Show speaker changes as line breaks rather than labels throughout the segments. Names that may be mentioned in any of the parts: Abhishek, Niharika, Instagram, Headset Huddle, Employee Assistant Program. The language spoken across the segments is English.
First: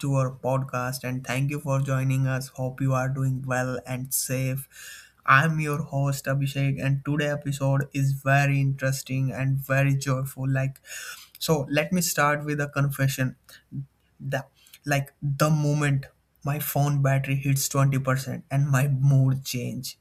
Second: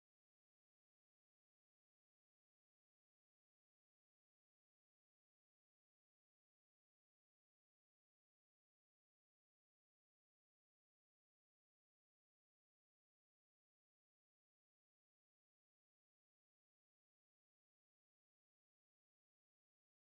to our podcast and thank you for joining us. Hope you are doing well and safe. I'm your host Abhishek, and today episode is very interesting and very joyful. So let me start with a confession the the moment my phone battery hits 20% and my mood change,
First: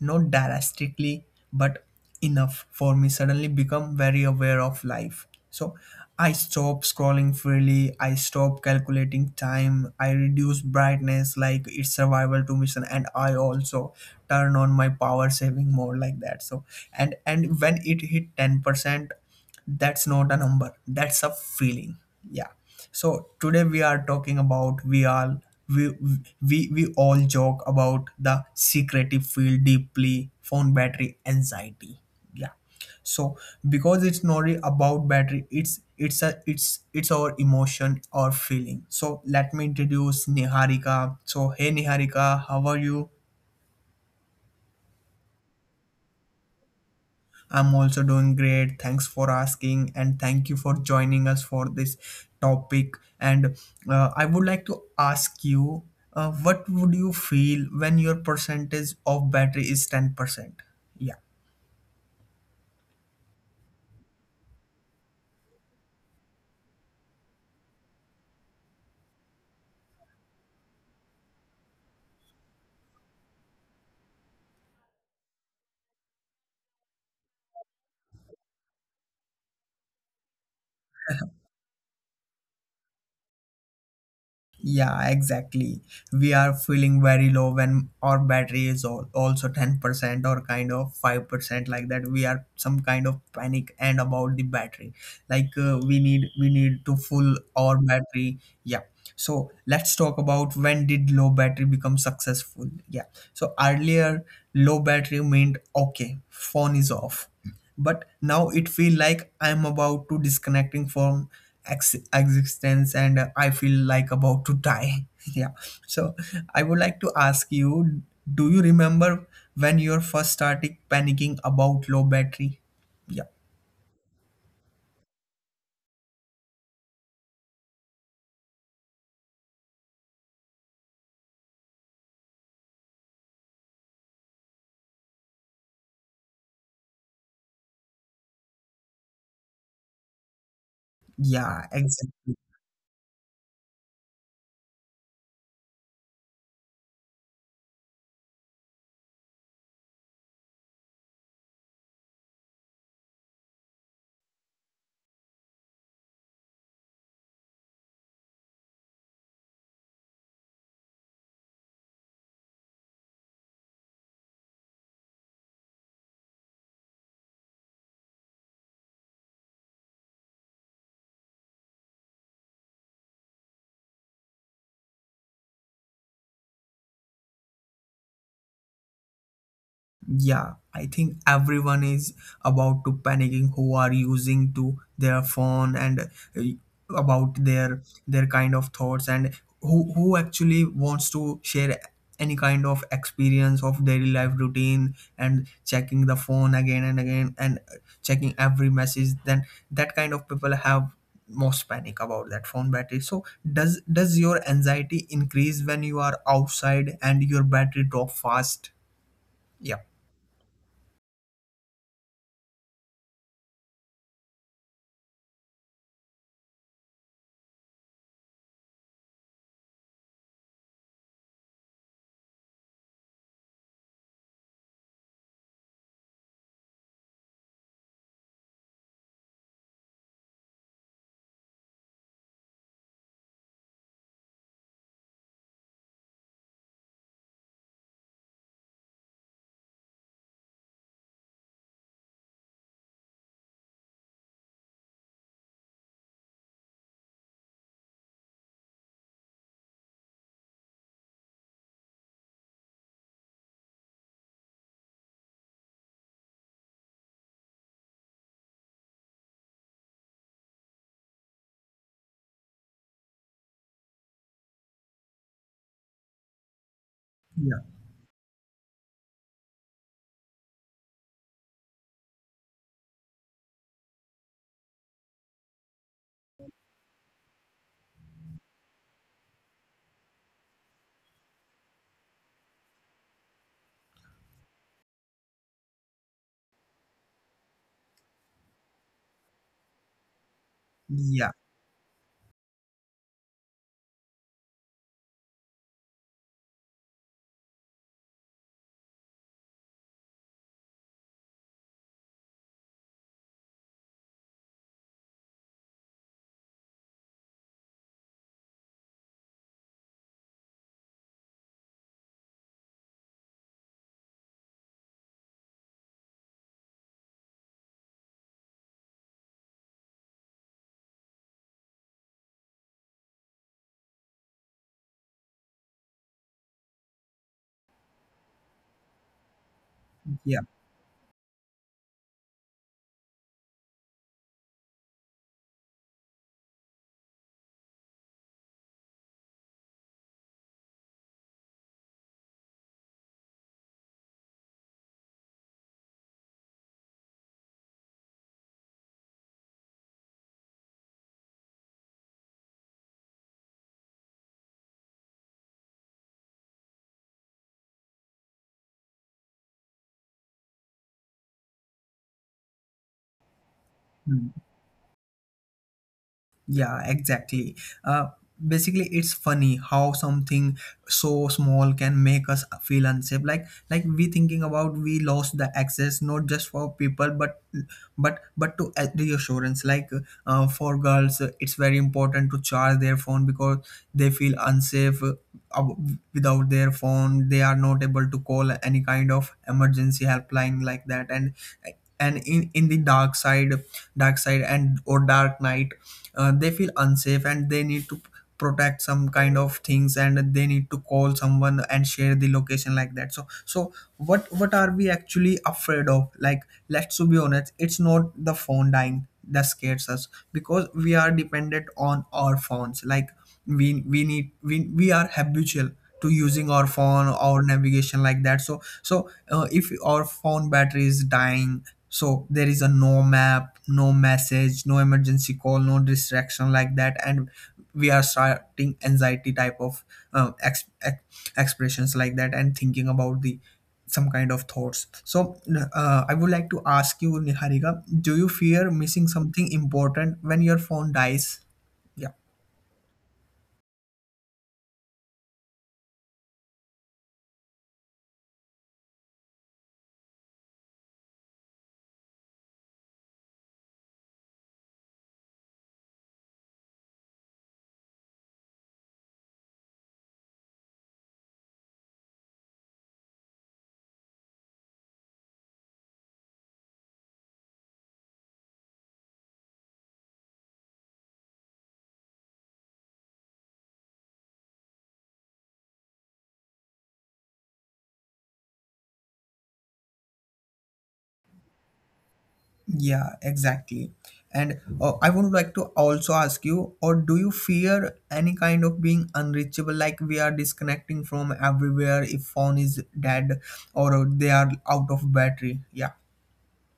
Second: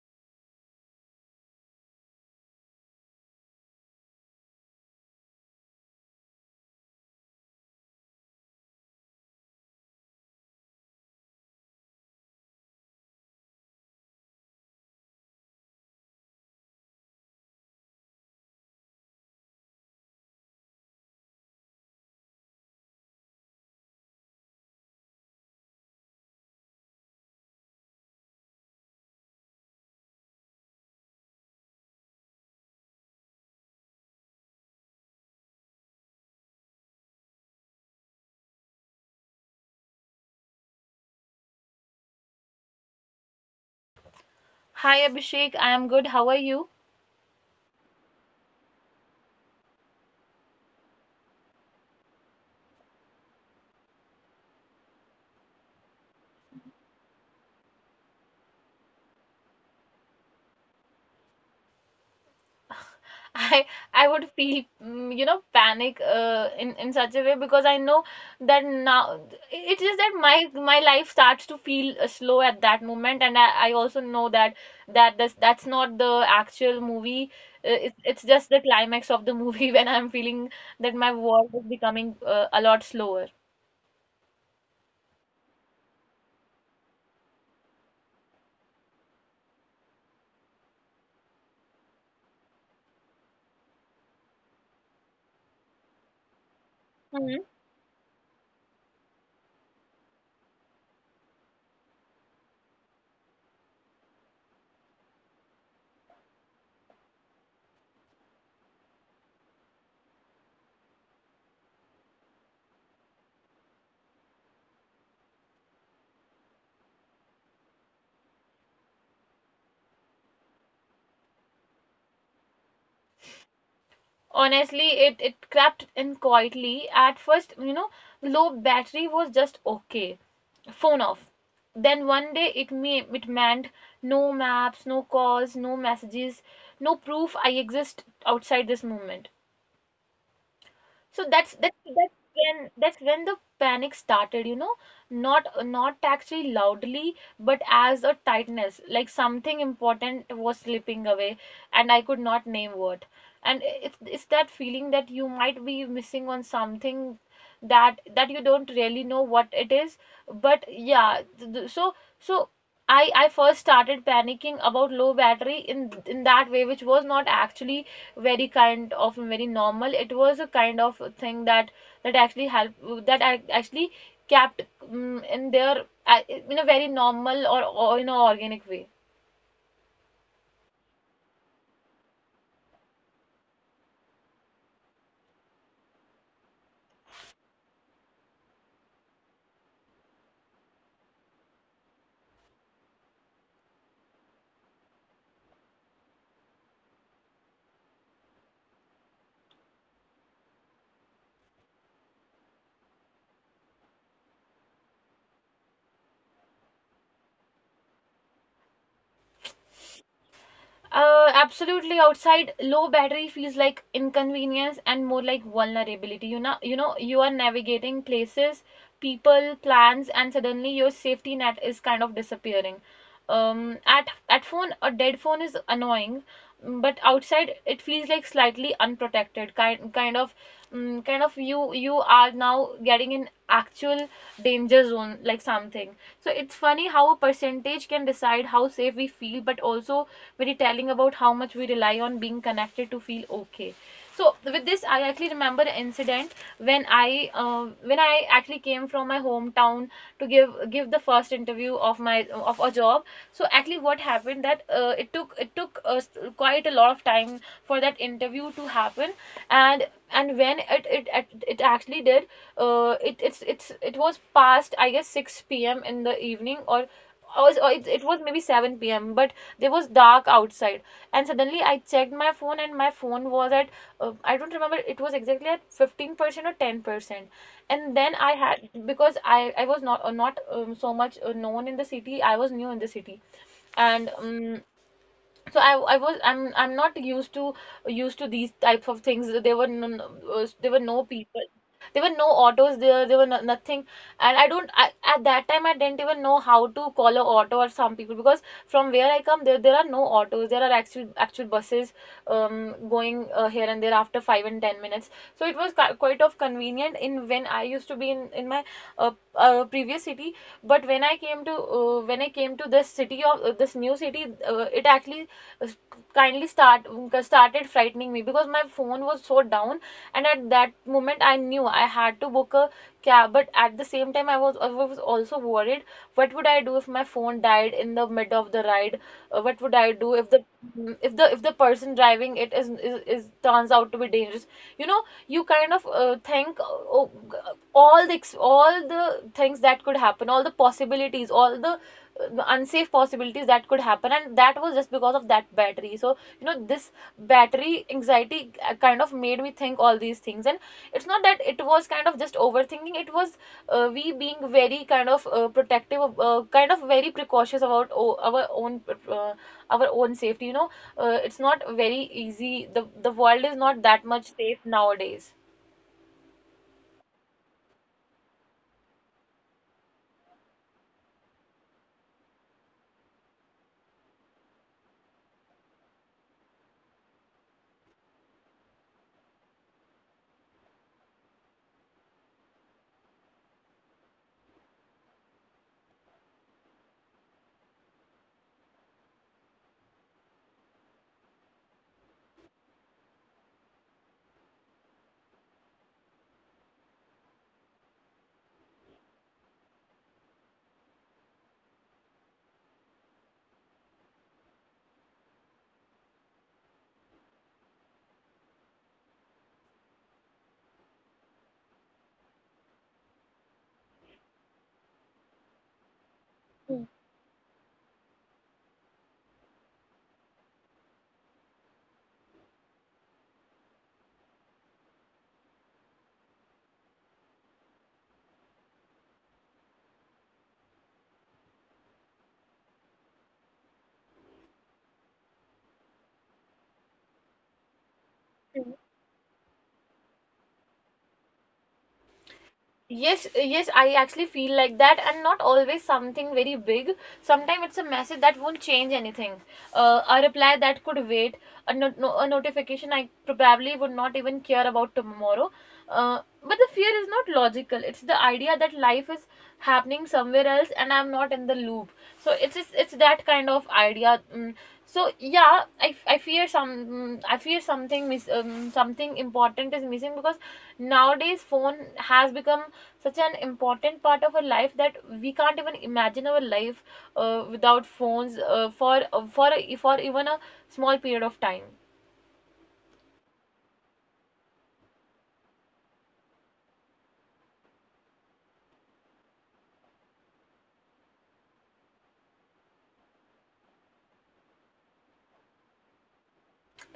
not drastically, but enough for me suddenly become very aware of life. So I stop scrolling freely, I stop calculating time, I reduce brightness like it's survival to mission, and I also turn on my power saving mode like that. So and when it hit 10%, that's not a number, that's a feeling. Yeah. So today we are talking about we we all joke about the secretive field deeply phone battery anxiety. Yeah. So because it's not really about battery, it's a it's it's our emotion or feeling. So let me introduce Niharika. So hey Niharika, how are you?
Hi Abhishek, I am good. How are you?
I'm also doing great. Thanks for asking, and thank you for joining us for this topic. And I would like to ask you, what would you feel when your percentage of battery is 10%? Yeah.
I I would feel panic in such a way because I know that now it's just that my life starts to feel slow at that moment, and I also know that that's not the actual movie. Uh, It's just the climax of the movie when I'm feeling that my world is becoming a lot slower.
Yeah, exactly. We are feeling very low when our battery is all, also 10% or kind of 5% like that. We are some kind of panic and about the battery. Like we need to full our battery. Yeah. So let's talk about, when did low battery become successful? Yeah. So earlier, low battery meant, okay, phone is off. But now it feel like I'm about to disconnecting from existence, and I feel like about to die. Yeah. So I would like to ask you, do you remember when you first started panicking about low battery? Yeah.
Honestly, it crept in quietly at first, you know. Low battery was just okay, phone off. Then one day it meant no maps, no calls, no messages, no proof I exist outside this moment.
Yeah, exactly.
That's when the panic started, you know, not actually loudly, but as a tightness, like something important was slipping away, and I could not name what. And it's that feeling that you might be missing on something that you don't really know what it is, but yeah, so. I first started panicking about low battery in that way, which was not actually very kind of very normal. It was a kind of thing that actually help that actually kept in their in a very normal or in an organic way.
Yeah, I think everyone is about to panicking who are using to their phone, and uh, about their kind of thoughts, and who actually wants to share any kind of experience of daily life routine, and checking the phone again and again, and checking every message. Then that kind of people have most panic about that phone battery. So does your anxiety increase when you are outside and your battery drop fast? Yeah.
Absolutely, outside, low battery feels like inconvenience and more like vulnerability. You know, you know, you are navigating places, people, plans, and suddenly your safety net is kind of disappearing. At phone, a dead phone is annoying, but outside it feels like slightly unprotected, kind of, you are now getting in actual danger zone like something. So it's funny how a percentage can decide how safe we feel, but also very telling about how much we rely on being connected to feel okay. So with this, I actually remember an incident when I actually came from my hometown to give the first interview of my of a job. So actually what happened that it took quite a lot of time for that interview to happen. and and when it actually did, it it's it was past, I guess, 6 p.m in the evening, it was maybe 7 p.m., but there was dark outside. And suddenly I checked my phone, and my phone was at, I don't remember, it was exactly at 15% or 10%. And then I had, because I was not so much known in the city, I was new in the city. And so I was I'm not used to these types of things. There were there were no
Yeah,
people, there were no autos there. There were no, nothing. And I don't I, at that time, I didn't even know how to call a auto or some people, because from where I come, there are no autos. There are actual buses going here and there after 5 and 10 minutes. So it was quite of convenient in when I used to be in my previous city. But when I came to, this city of, this new city, it actually kindly started frightening me because my phone was so down. And at that moment, I knew I had to book a cab, but at the same time, I was also worried what would I do if my phone died in the mid of the ride. What would I do if
yeah.
the if the if the person driving it is turns out to be dangerous, you know? You kind of think, oh, all the things that could happen, all the possibilities, all the unsafe possibilities that could happen. And that was just because of that battery. So you know, this battery anxiety kind of made me think all these things. And it's not that it was kind of just overthinking, it was, we being very kind of protective, kind of very precautious about uh, our own safety, you know. It's not very easy. The world is not that
Mm.
much safe nowadays.
Yeah, exactly. Uh, Basically, it's funny how something so small can make us feel unsafe. Like, we thinking about we lost the access not just for people, but to reassurance. Like for girls, it's very important to charge their phone, because they feel unsafe without their phone. They are not able to call any kind of emergency helpline like that. And in the dark side, and or dark night, they feel unsafe, and they need to protect some kind of things, and they need to call someone and share the location like that. So so what are we actually afraid of? Like, let's to be honest, it's not the phone dying that scares us, because we are dependent on our phones. Like we are habitual to using our phone, our navigation like that. So so if our phone battery is dying, so there is a no map, no message, no emergency call, no distraction like that, and we are starting anxiety type of um, ex- ex- expressions like that, and thinking about the some kind of thoughts. So I would like to ask you, Niharika, do you fear missing something important when your phone dies? Yeah.
Yes, yes, I actually feel like that, and not always something very big. Sometimes it's a message that won't change anything, a reply that could wait, a, no- no- a notification I probably would not even care about tomorrow. But the fear is not logical. It's the idea that life is happening somewhere else, and I'm not in the loop. So it's that kind of idea. Mm. So yeah, I fear I fear something important is missing because nowadays phone has become such an important part of our life that we can't even imagine our life without phones for for even a small period of time.
Yeah, exactly. And I would like to also ask you, or do you fear any kind of being unreachable, like we are disconnecting from everywhere if phone is dead or they are out of battery? Yeah.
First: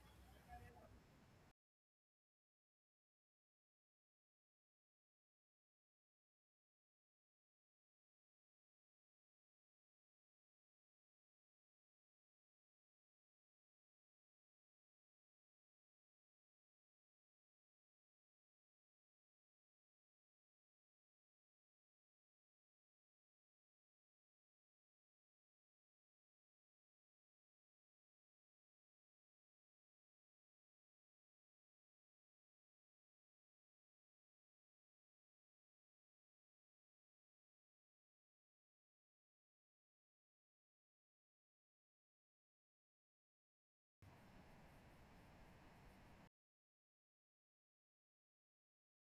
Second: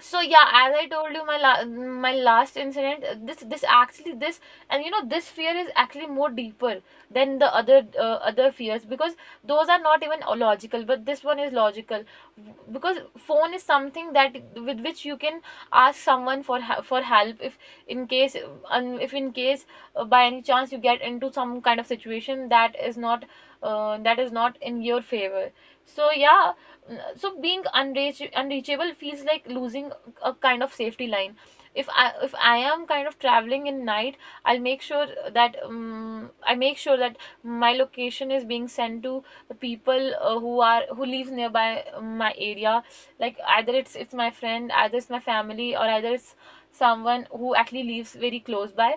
So yeah, as I told you, my my last incident, this, and you know, this fear is actually more deeper than the other other fears, because those are not even logical, but this one is logical. Because phone is something that with which you can ask someone for for help if, in case, um, if in case by any chance, you get into some kind of situation that is not, that is not in your favor. So yeah, so being unreachable feels like losing a kind of safety line. If I am kind of traveling in night, I'll make sure that, I make sure that my location is being sent to people who lives nearby my area, like either it's my friend, either it's my family, or either it's someone who actually lives very close by.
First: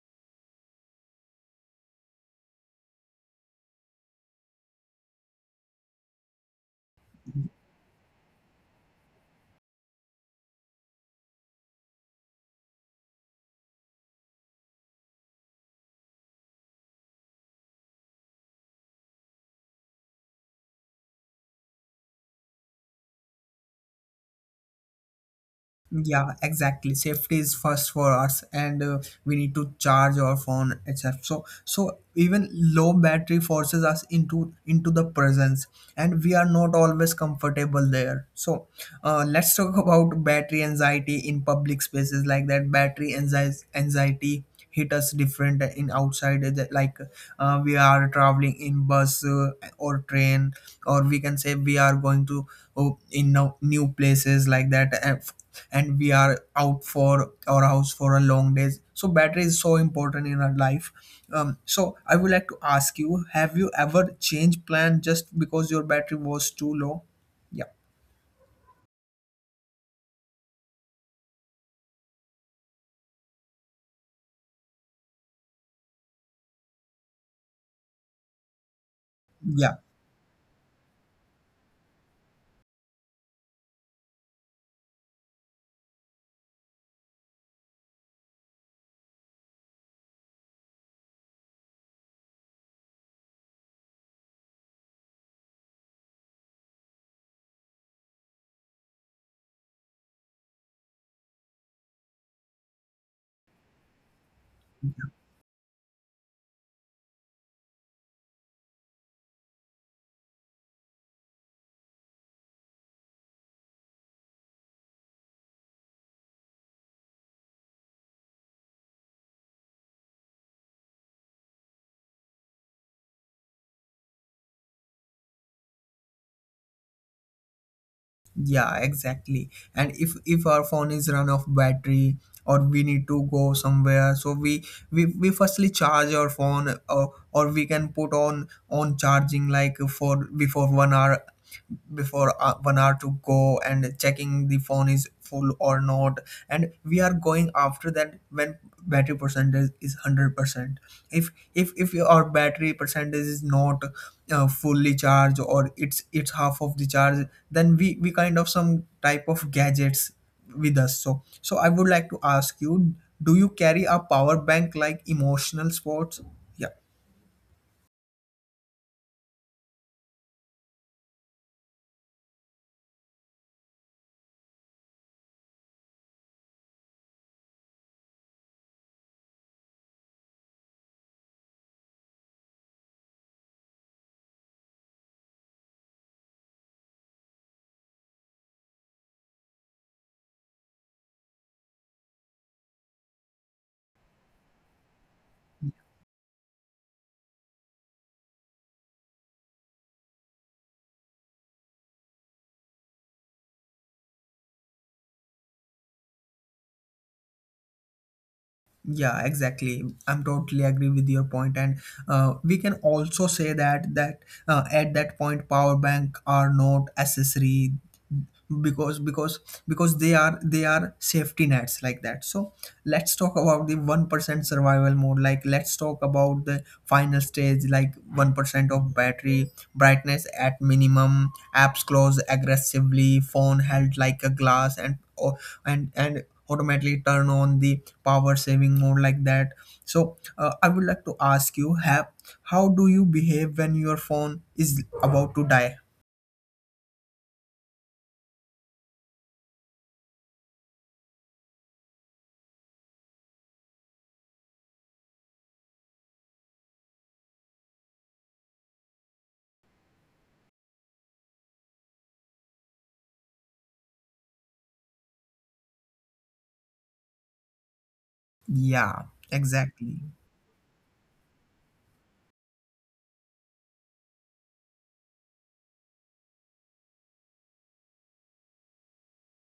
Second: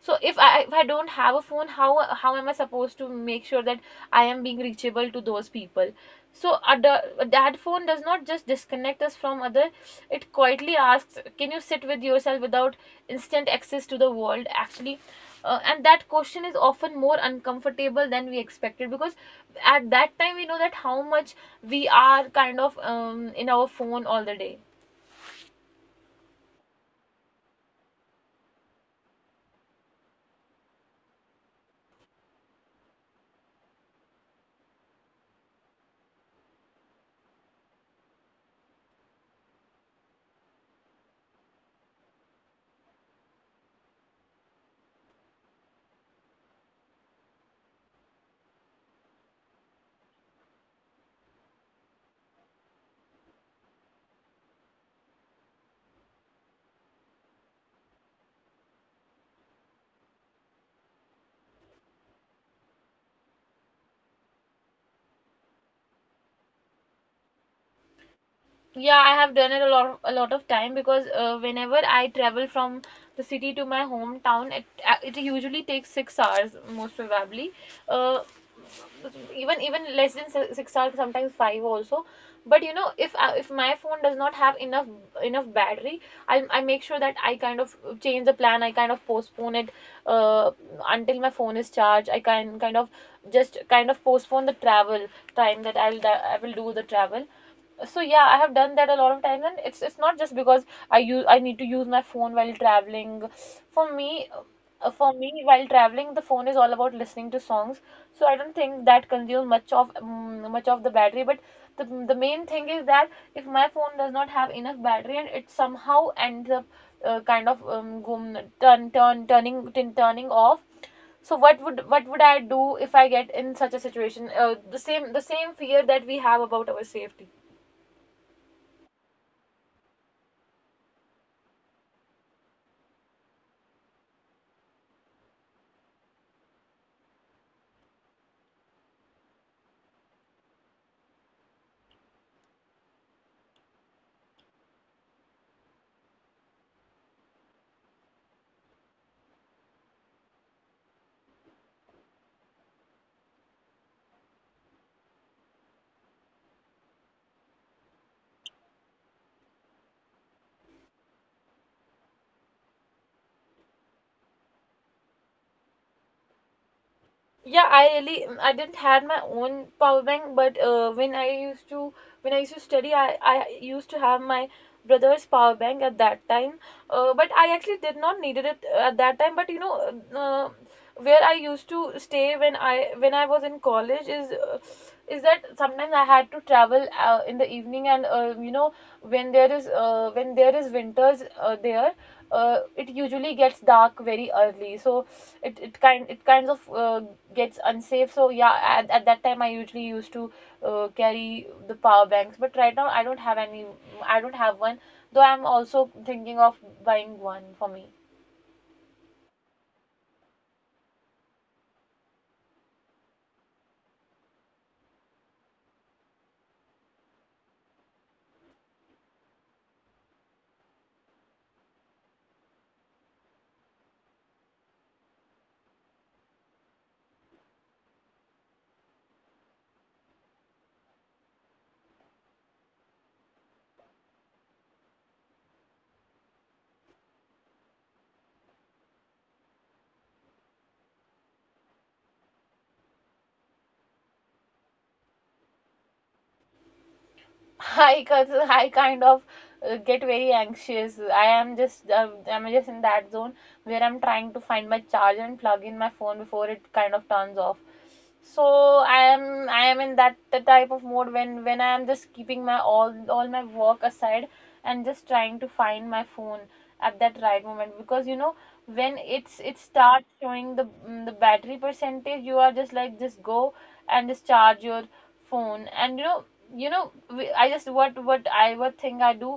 So if I don't have a phone, how am I supposed to make sure that I am being reachable to those people? So a that phone does not just disconnect us from other, it quietly asks, can you sit with yourself without instant access to the world? Actually, and that question is often more uncomfortable than we expected, because at that time we know that how much we are kind of in our phone all the day.
Yeah, exactly. Safety is first for us, and we need to charge our phone, etc. So, so even low battery forces us into the presence, and we are not always comfortable there. So, let's talk about battery anxiety in public spaces like that. Battery anxiety anxiety hit us different in outside, that like we are traveling in bus, or train, or we can say we are going to, oh, in no, new places like that, and and we are out for our house for a long days. So battery is so important in our life. So I would like to ask you, have you ever changed plan just because your battery was too low? Yeah.
Yeah, I have done it a lot, a lot of time, because whenever I travel from the city to my hometown, it usually takes 6 hours, most probably. Uh,
Yeah,
even less than 6 hours, sometimes five also. But you know, if my phone does not have enough battery, I make sure that I kind of change the plan. I kind of postpone it, uh, until my phone is charged. I can kind of just kind of postpone the travel time that I will do the travel. So yeah, I have done that a lot of times. And it's not just because I need to use my phone while traveling. For me, for me while traveling, the phone is all about listening to songs. So I don't think that consumes much of the battery. But the main thing is that if my phone does not have enough battery and it somehow ends up kind of go, turn turn turning tin- turning off. So what would I do if I get in such a situation? Uh, the same fear that we have about our safety.
yeah, exactly. And if our phone is run off battery, or we need to go somewhere, so we firstly charge our phone, or we can put on charging like for before 1 hour, before 1 hour to go, and checking the phone is full or not, and we are going after that when battery percentage is 100%. If your battery percentage is not fully charged, or it's half of the charge, then we kind of some type of gadgets with us. So so I would like to ask you, do you carry a power bank like emotional sports? Yeah.
Yeah, I really, I didn't had my own power bank, but when I used to study, I used to have my brother's power bank at that time. But I actually did not needed it at that time. Uh, where I used to stay when I was in college is that sometimes I had to travel in the evening, and when there is winters there it usually gets dark very early, so it kind of gets unsafe. So yeah, at that time I usually used to carry the power banks, but right now I don't have any I don't have one. Though I'm also thinking of buying one for me.
Yeah, exactly. I'm totally agree with your point, and we can also say that at that point, power bank are not accessory, because because because they are safety nets like that. So let's talk about the 1% survival mode. Like, let's talk about the final stage, like 1% of battery, brightness at minimum, apps close aggressively, phone held like a glass, and or and and automatically turn on the power saving mode like that. So I would like to ask you, have how do you behave when your phone is about to die?
i cuz I kind of get very anxious. I'm just in that zone where I'm trying to find my charger and plug in my phone before it kind of turns off. So I am in that the type of mode when I am just keeping my all my work aside and just trying to find my phone at that right moment. Because you know, when
Yeah,
it
exactly.
starts showing the battery percentage, you are just like, just go and just charge your phone. And you know we- I just what I what thing I do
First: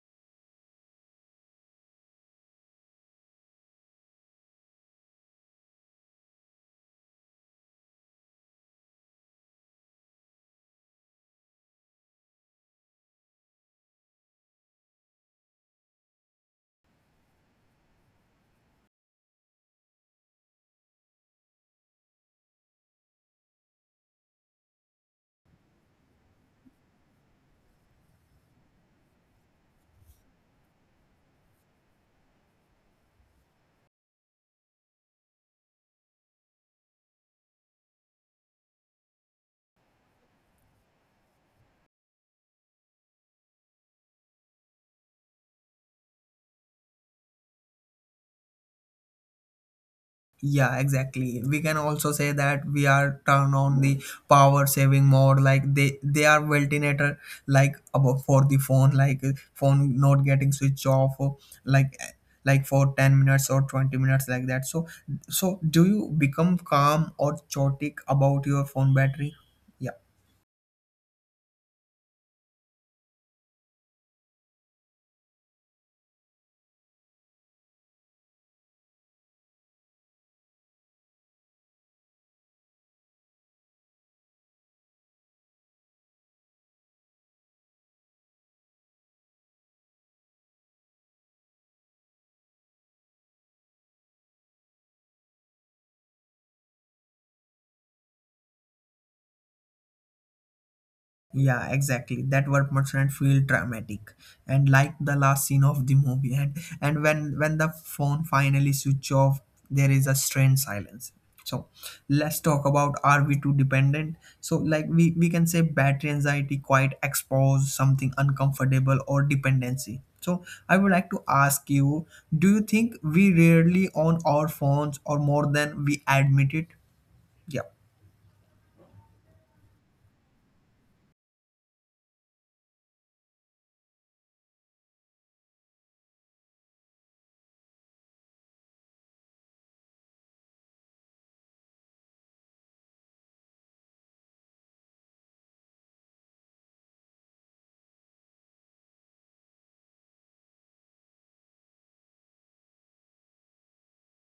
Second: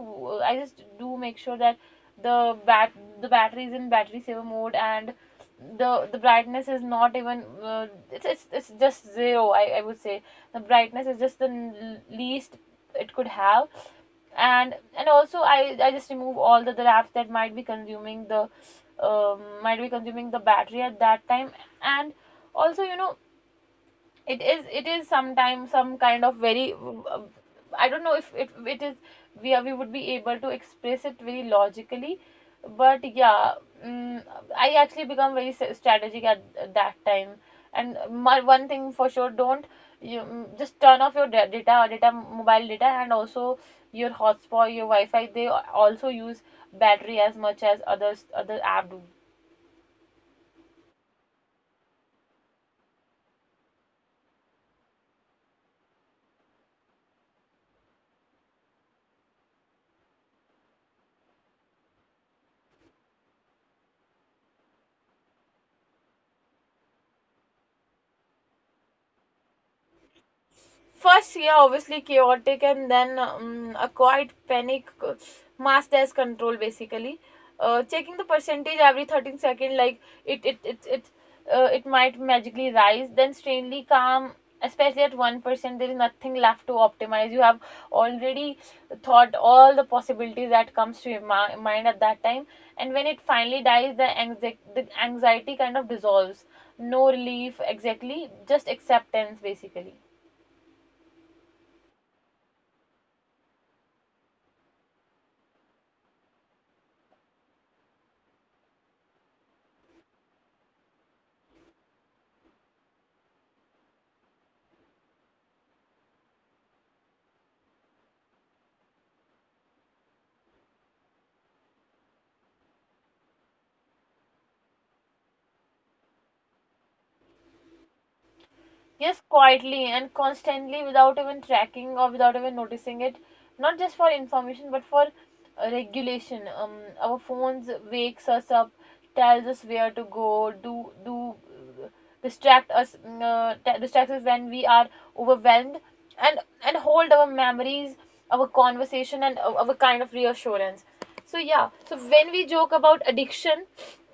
I just do make sure that the bat the battery is in battery saver mode, and the brightness is not even it's it's just zero, I would say. The brightness is just the least it could have. And also I just remove all the apps that might be consuming the might be consuming the battery at that time. And also, you know, it is sometimes some kind of very I don't know if it is we would be able to express it very logically, but yeah. mm, I actually become very strategic at that time. And my one thing for sure: don't you just turn off your data, mobile data, and also your hotspot, your wi-fi. They also use battery as much as other app do.
Yeah, exactly. We can also say that we are turn on the power saving mode. Like, they are ventilator like about for the phone, like phone not getting switch off, or like uh, like for 10 minutes or 20 minutes like that. So so do you become calm or chaotic about your phone battery? Yeah.
First, yeah, obviously chaotic, and then a quiet panic masked as control, basically. Checking the percentage every 13 seconds, like it it it it it might magically rise. Then strangely calm, especially at 1%, there is nothing left to optimize. You have already thought all the possibilities that comes to your mind at that time, and when it finally dies, the anxiety kind of dissolves. No relief exactly, just acceptance, basically.
Yeah, exactly. That word mustn't feel dramatic, and like the last scene of the movie, and when the phone finally switch off, there is a strange silence. So let's talk about, are we too dependent? So like, we can say battery anxiety quite expose something uncomfortable or dependency. So I would like to ask you, do you think we rarely on our phones or more than we admit it? Yeah.
Yes, quietly and constantly without even tracking or without even noticing it. Not just for information, but for regulation. Our phones wakes us up, tells us where to go, do do uh, distract us, distracts us when we are overwhelmed, and hold our memories, our conversation, and our kind of reassurance. So yeah, so when we joke about addiction,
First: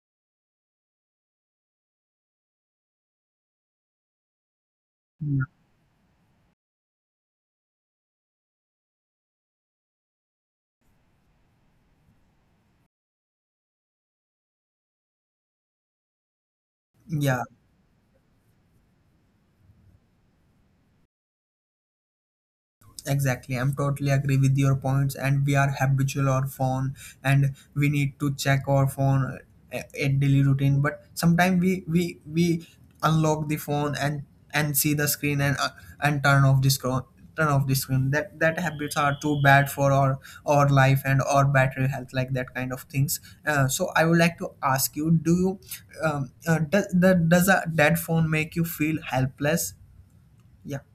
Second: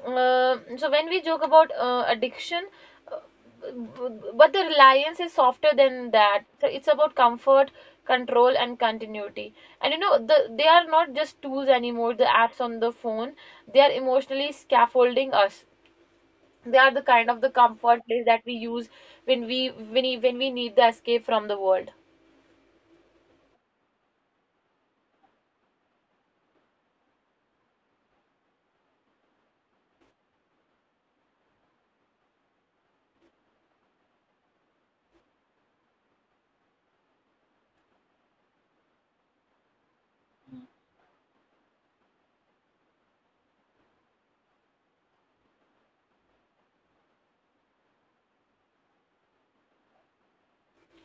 uh, so when we joke about uh, addiction but the reliance is softer than that. So it's about comfort, control, and continuity. And you know, they are not just tools anymore, the apps on the phone. They are emotionally scaffolding us. They are the kind of
Yeah,
the comfort place that we use when when we need the escape from the world.
exactly, I'm totally agree with your points, and we are habitual our phone, and we need to check our phone at daily routine. But sometimes we unlock the phone, and see the screen, and turn off the screen, turn off the screen. That habits are too bad for our life and our battery health, like that kind of things. So I would like to ask you, do you does a dead phone make you feel helpless? Yeah,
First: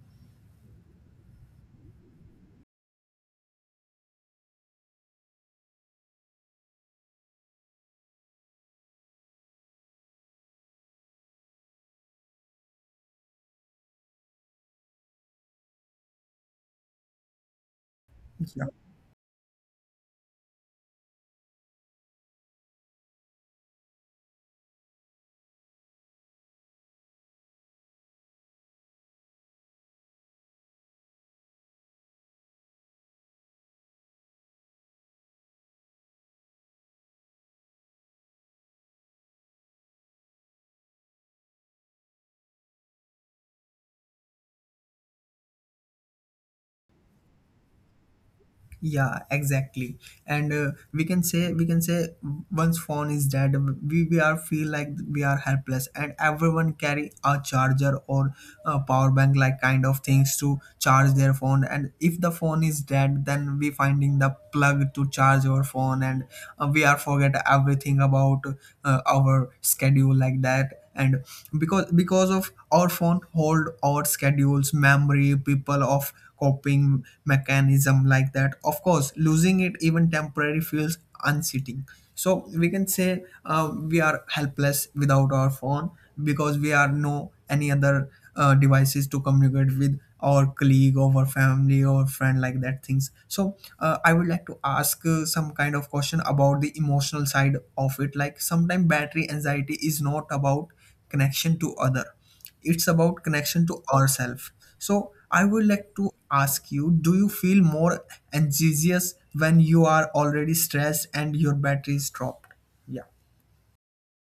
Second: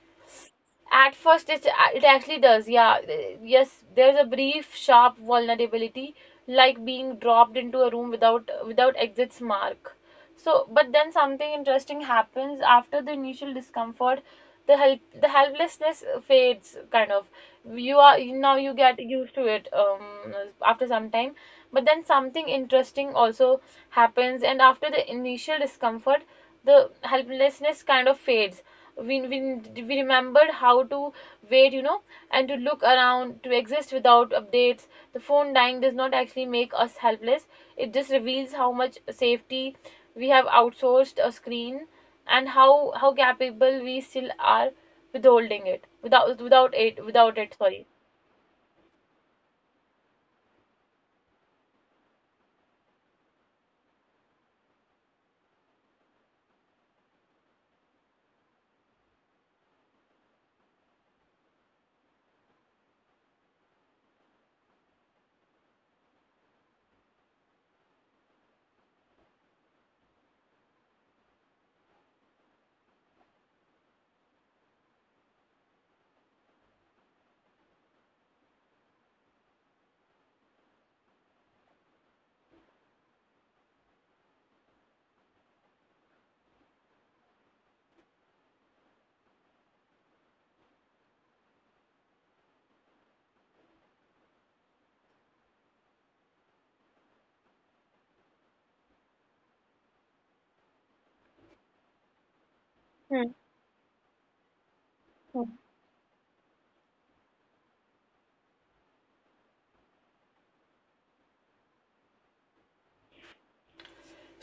At first, it actually does, yeah. Yes, there's a brief, sharp vulnerability, like being dropped into a room without exit's mark. So, but then something interesting happens after the initial discomfort. The helplessness fades, kind of. You are now
yeah.
you get used to it after some time. But then something interesting also happens, and after the initial discomfort, the helplessness kind of fades. We remembered how to wait, you know, and to look around, to exist without updates. The phone dying does not actually make us helpless, it just reveals how much safety we have outsourced a screen and how capable we still are withholding it without it, sorry.
Yeah, exactly. And we can say, once phone is dead, we are feel like we are helpless, and everyone carry a charger or a power bank like kind of things to charge their phone, and if the phone is dead, then we finding the plug to charge our phone. And we are forget everything about our schedule like that. And because of our phone hold our schedules, memory, people of coping mechanism like that, of course losing it even temporary feels unseating. So we can say we are helpless without our phone, because we are no any other devices to communicate with our colleague or our family or friend like that things. So I would like to ask some kind of question about the emotional side of it. Like, sometimes battery anxiety is not about connection to other, it's about
Hmm.
connection to ourselves. So I would like to ask you, do you feel more anxious when you are already stressed and your battery is dropped? Yeah.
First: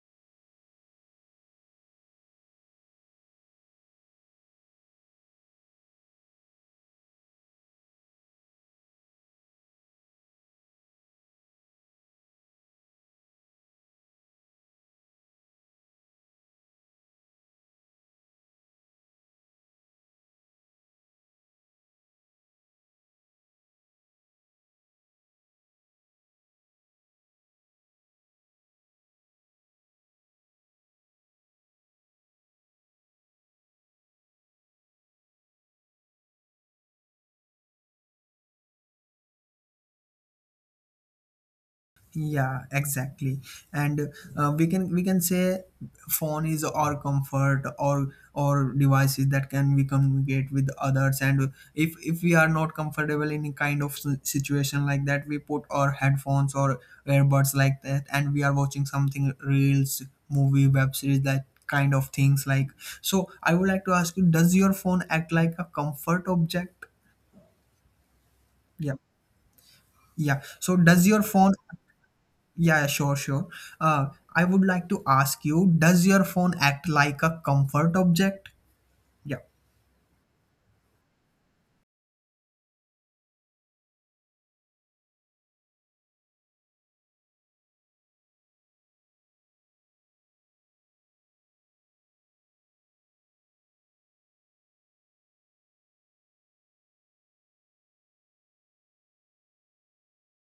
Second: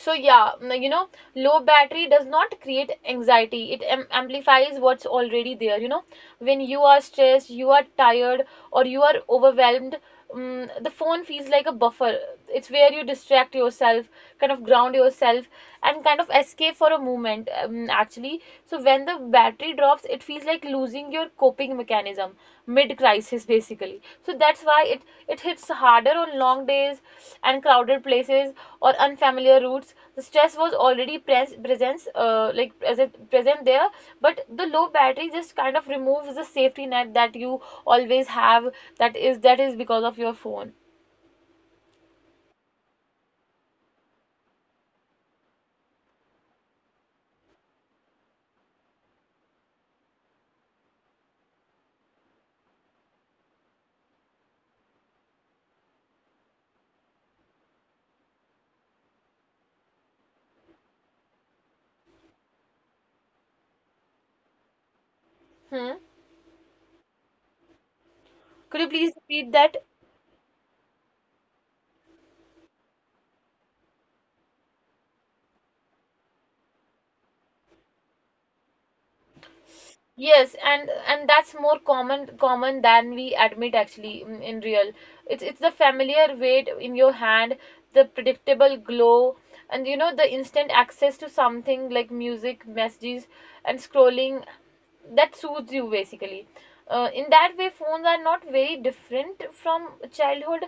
So yeah, you know, low battery does not create anxiety, it amplifies what's already there. You know, when you are stressed, you are tired, or you are overwhelmed, the phone feels like a buffer. It's where you distract yourself, kind of ground yourself, and kind of escape for a moment. Actually, so when the battery drops, it feels like losing your coping mechanism mid crisis, basically. So that's why it hits harder on long days and crowded places or unfamiliar routes. The stress was already presence, like present there, but the low battery just kind of removes the safety net that you always have. That is because of your phone.
Yeah, exactly. And we can say phone is our comfort, or devices that can we communicate with others. And if we are not comfortable in kind of situation like that, we put our headphones or earbuds like that, and we are watching something, reels, movie, web series, that kind of things like. So I would like to ask you: Does your phone act like a
Hmm,
comfort object?
could you
Yeah,
please repeat that?
yeah. So does your phone, yeah, yeah, sure, sure. Uh, I would like to ask you, does your phone act like a comfort object? Yeah,
Yes, and that's more common than we admit, actually, in real. It's the familiar weight in your hand, the predictable glow, and you know, the instant access to something like music, messages, and scrolling that soothes you, basically. Uh, in that way, phones are not very different from childhood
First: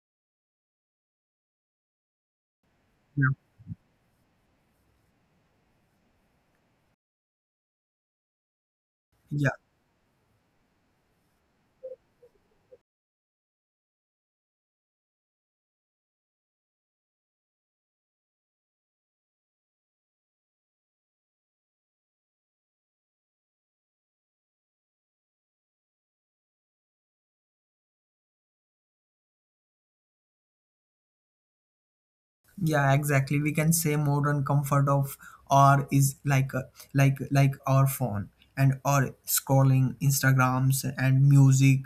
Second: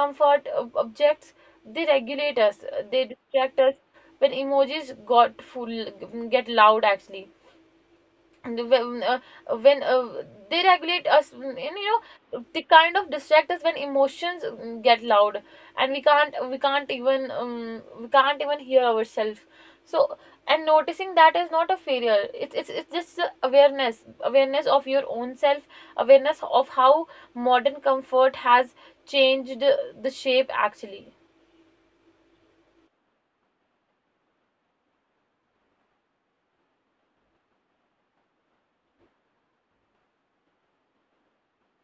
comfort objects. They regulate us, they
yeah,
distract us when emojis got full get loud, actually. when uh,
yeah,
when, uh, they regulate us, and you know, they kind of distract us when emotions get loud and we can't even hear ourselves. So, and noticing that is not a failure. It's it's just a awareness, awareness of your own self, awareness of how modern comfort has changed the shape, actually.
yeah, exactly. We can say modern comfort of, or is like a, like our phone, and or scrolling Instagrams and music,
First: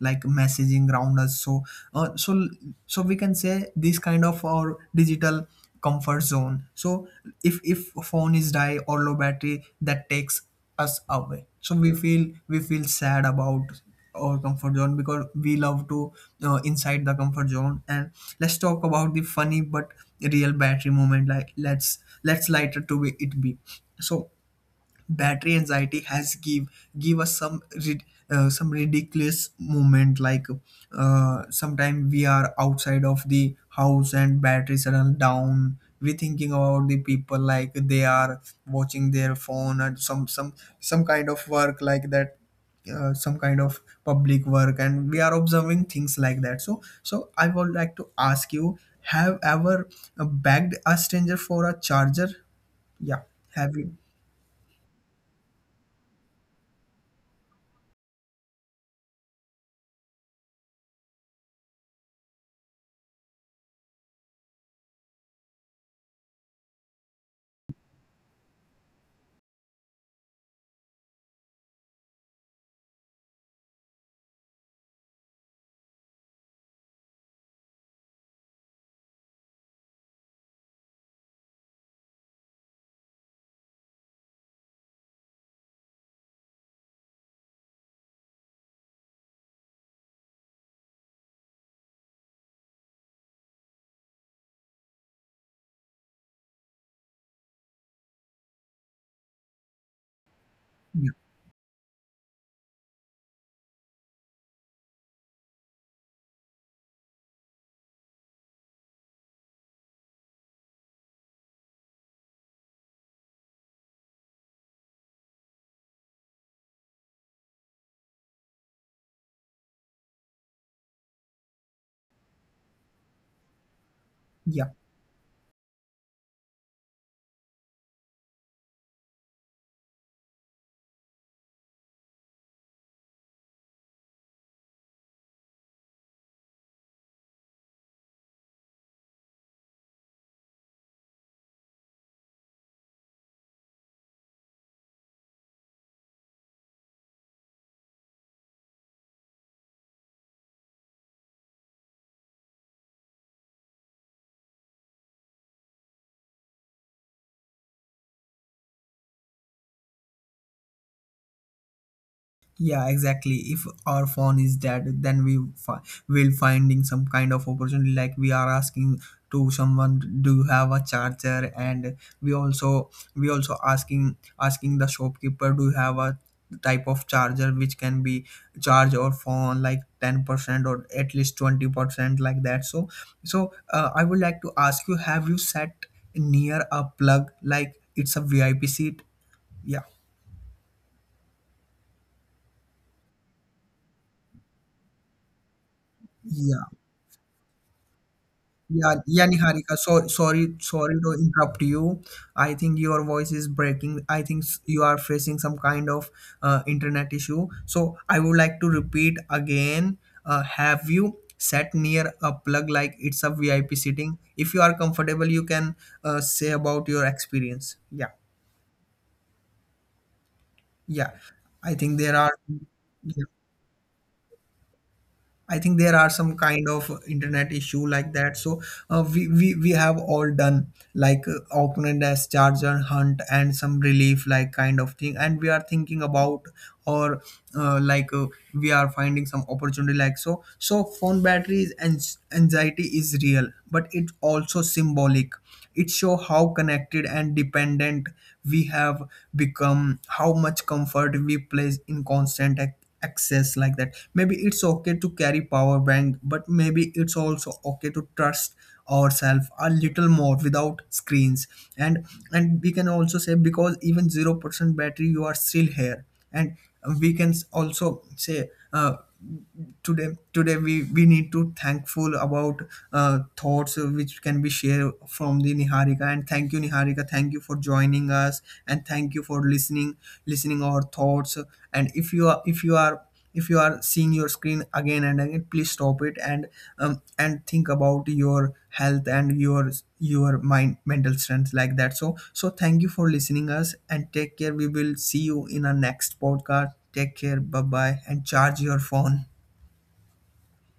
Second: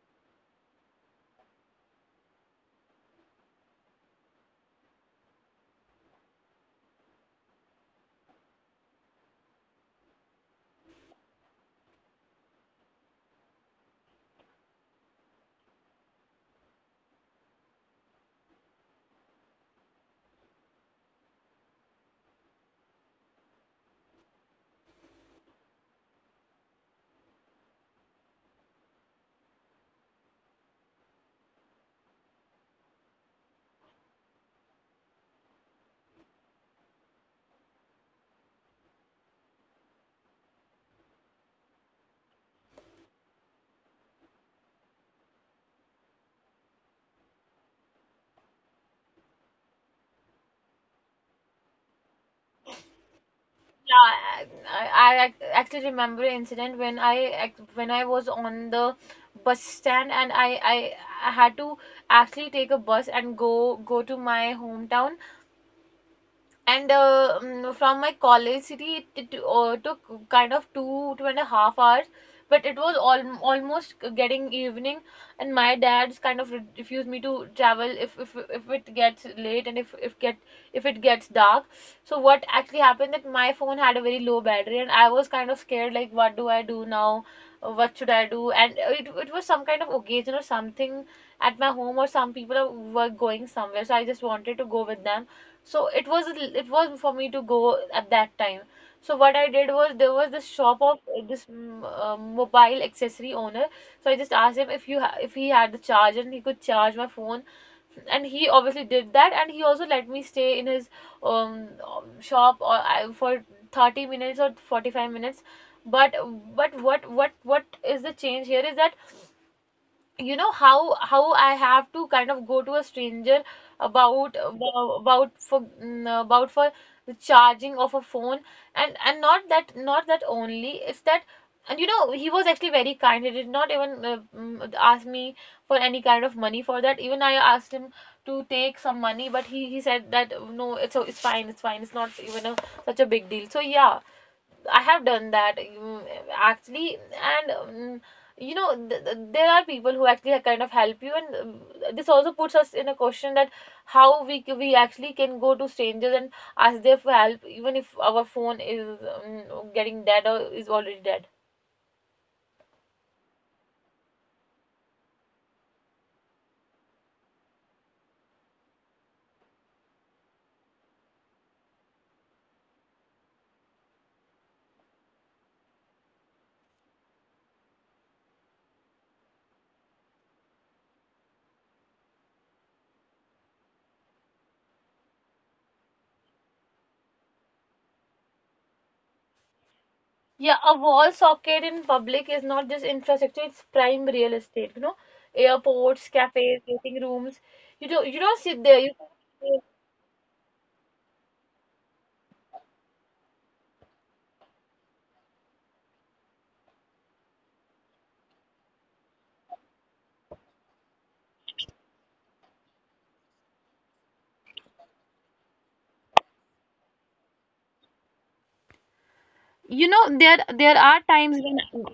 like messaging around us. So uh, so so we can say this kind of our digital comfort zone. So if phone is die or low battery, that takes us away, so we feel sad about our comfort zone, because we love to inside the comfort zone. And let's talk about the funny but real battery moment. Like, let's lighter to be it be. So battery anxiety has give us some some ridiculous moment. Like, sometime we are outside of the house and batteries are down, we thinking about the people, like they are watching their phone, or some kind of work like that, some kind of public work, and we are observing things like that. So so I would like to ask you, have ever begged a stranger for a charger? Yeah, have you?
Yeah, I actually remember an incident when I when I was on the bus stand and I I had to actually take a bus and go to my hometown. And from my college city, it took kind of two, 2.5 hours, but it was al almost getting evening, and my dad's kind of refused me to travel if it gets late and if it gets dark. So what actually happened that my phone had a very low battery, and I was kind of scared, like, what do I do now? What should I do? And it was some kind of occasion or something at my home, or some people were going somewhere, so I just wanted to go with them. So it was for me to go at that time. So what I did was, there was this shop
Yeah.
of mobile accessory owner. So I just asked him if you ha if he had the charge and he could charge my phone. And he obviously did that, and he also let me stay in his shop or for 30 minutes or 45 minutes. But what is the change here is that, you know, how I have to kind of go to a stranger
Yeah.
about for the charging of a phone. And not that only, it's that, and you know, he was actually very kind. He did not even ask me for any kind of money for that. Even I asked him to take some money, but he said that no, it's fine, it's not even such a big deal. So yeah, I have done that, actually. And you know, th th there are people who actually kind of help you. And this also puts us in a question that how we actually can go to strangers and ask them for help, even if our phone is getting dead or is already dead.
Yeah, exactly. If our phone is dead, then will finding some kind of opportunity. Like, we are asking to someone, do you have a charger? And we also we also asking the shopkeeper, do you have a type of charger which can be charge our phone like 10% or at least 20% like that. So so I would like to ask you, have you sat near a plug like it's a VIP seat? Yeah,
Yeah, a wall socket in public is not just infrastructure; it's prime real estate. You know, airports,
yeah.
cafes, waiting rooms. You don't sit
Yeah,
there. You
yeah, Niharika. So sorry, sorry to interrupt you. I think your voice is breaking. I think you are facing some kind of internet issue. So I would like to repeat again. Have you sat near a plug like it's a VIP sitting? If you are comfortable, you can say about your experience. Yeah,
you know, there
yeah.
are times
I think
when
there are. Yeah. I think there are some kind of internet issue like that. So we have all done like, Auckland as charger hunt and some relief like kind of thing, and we are thinking about, or uh, like uh, we are finding some opportunity like, so. So phone batteries and anxiety is real, but it's also symbolic. It show how connected and dependent we have become, how much comfort we place in constant access like that. Maybe it's okay to carry power bank, but maybe it's also okay to trust ourselves a little more without screens. And we can also say, because even 0% battery, you are still here. And we can also say today, we need to thankful about thoughts which can be shared from the Niharika. And thank you, Niharika, thank you for joining us, and thank you for listening, our thoughts. And if you are, if you are seeing your screen again and again, please stop it, and think about your health and your mind, mental strength like that. So so thank you for listening us, and take care. We will see you in our next podcast. Take care, bye bye, and charge your phone.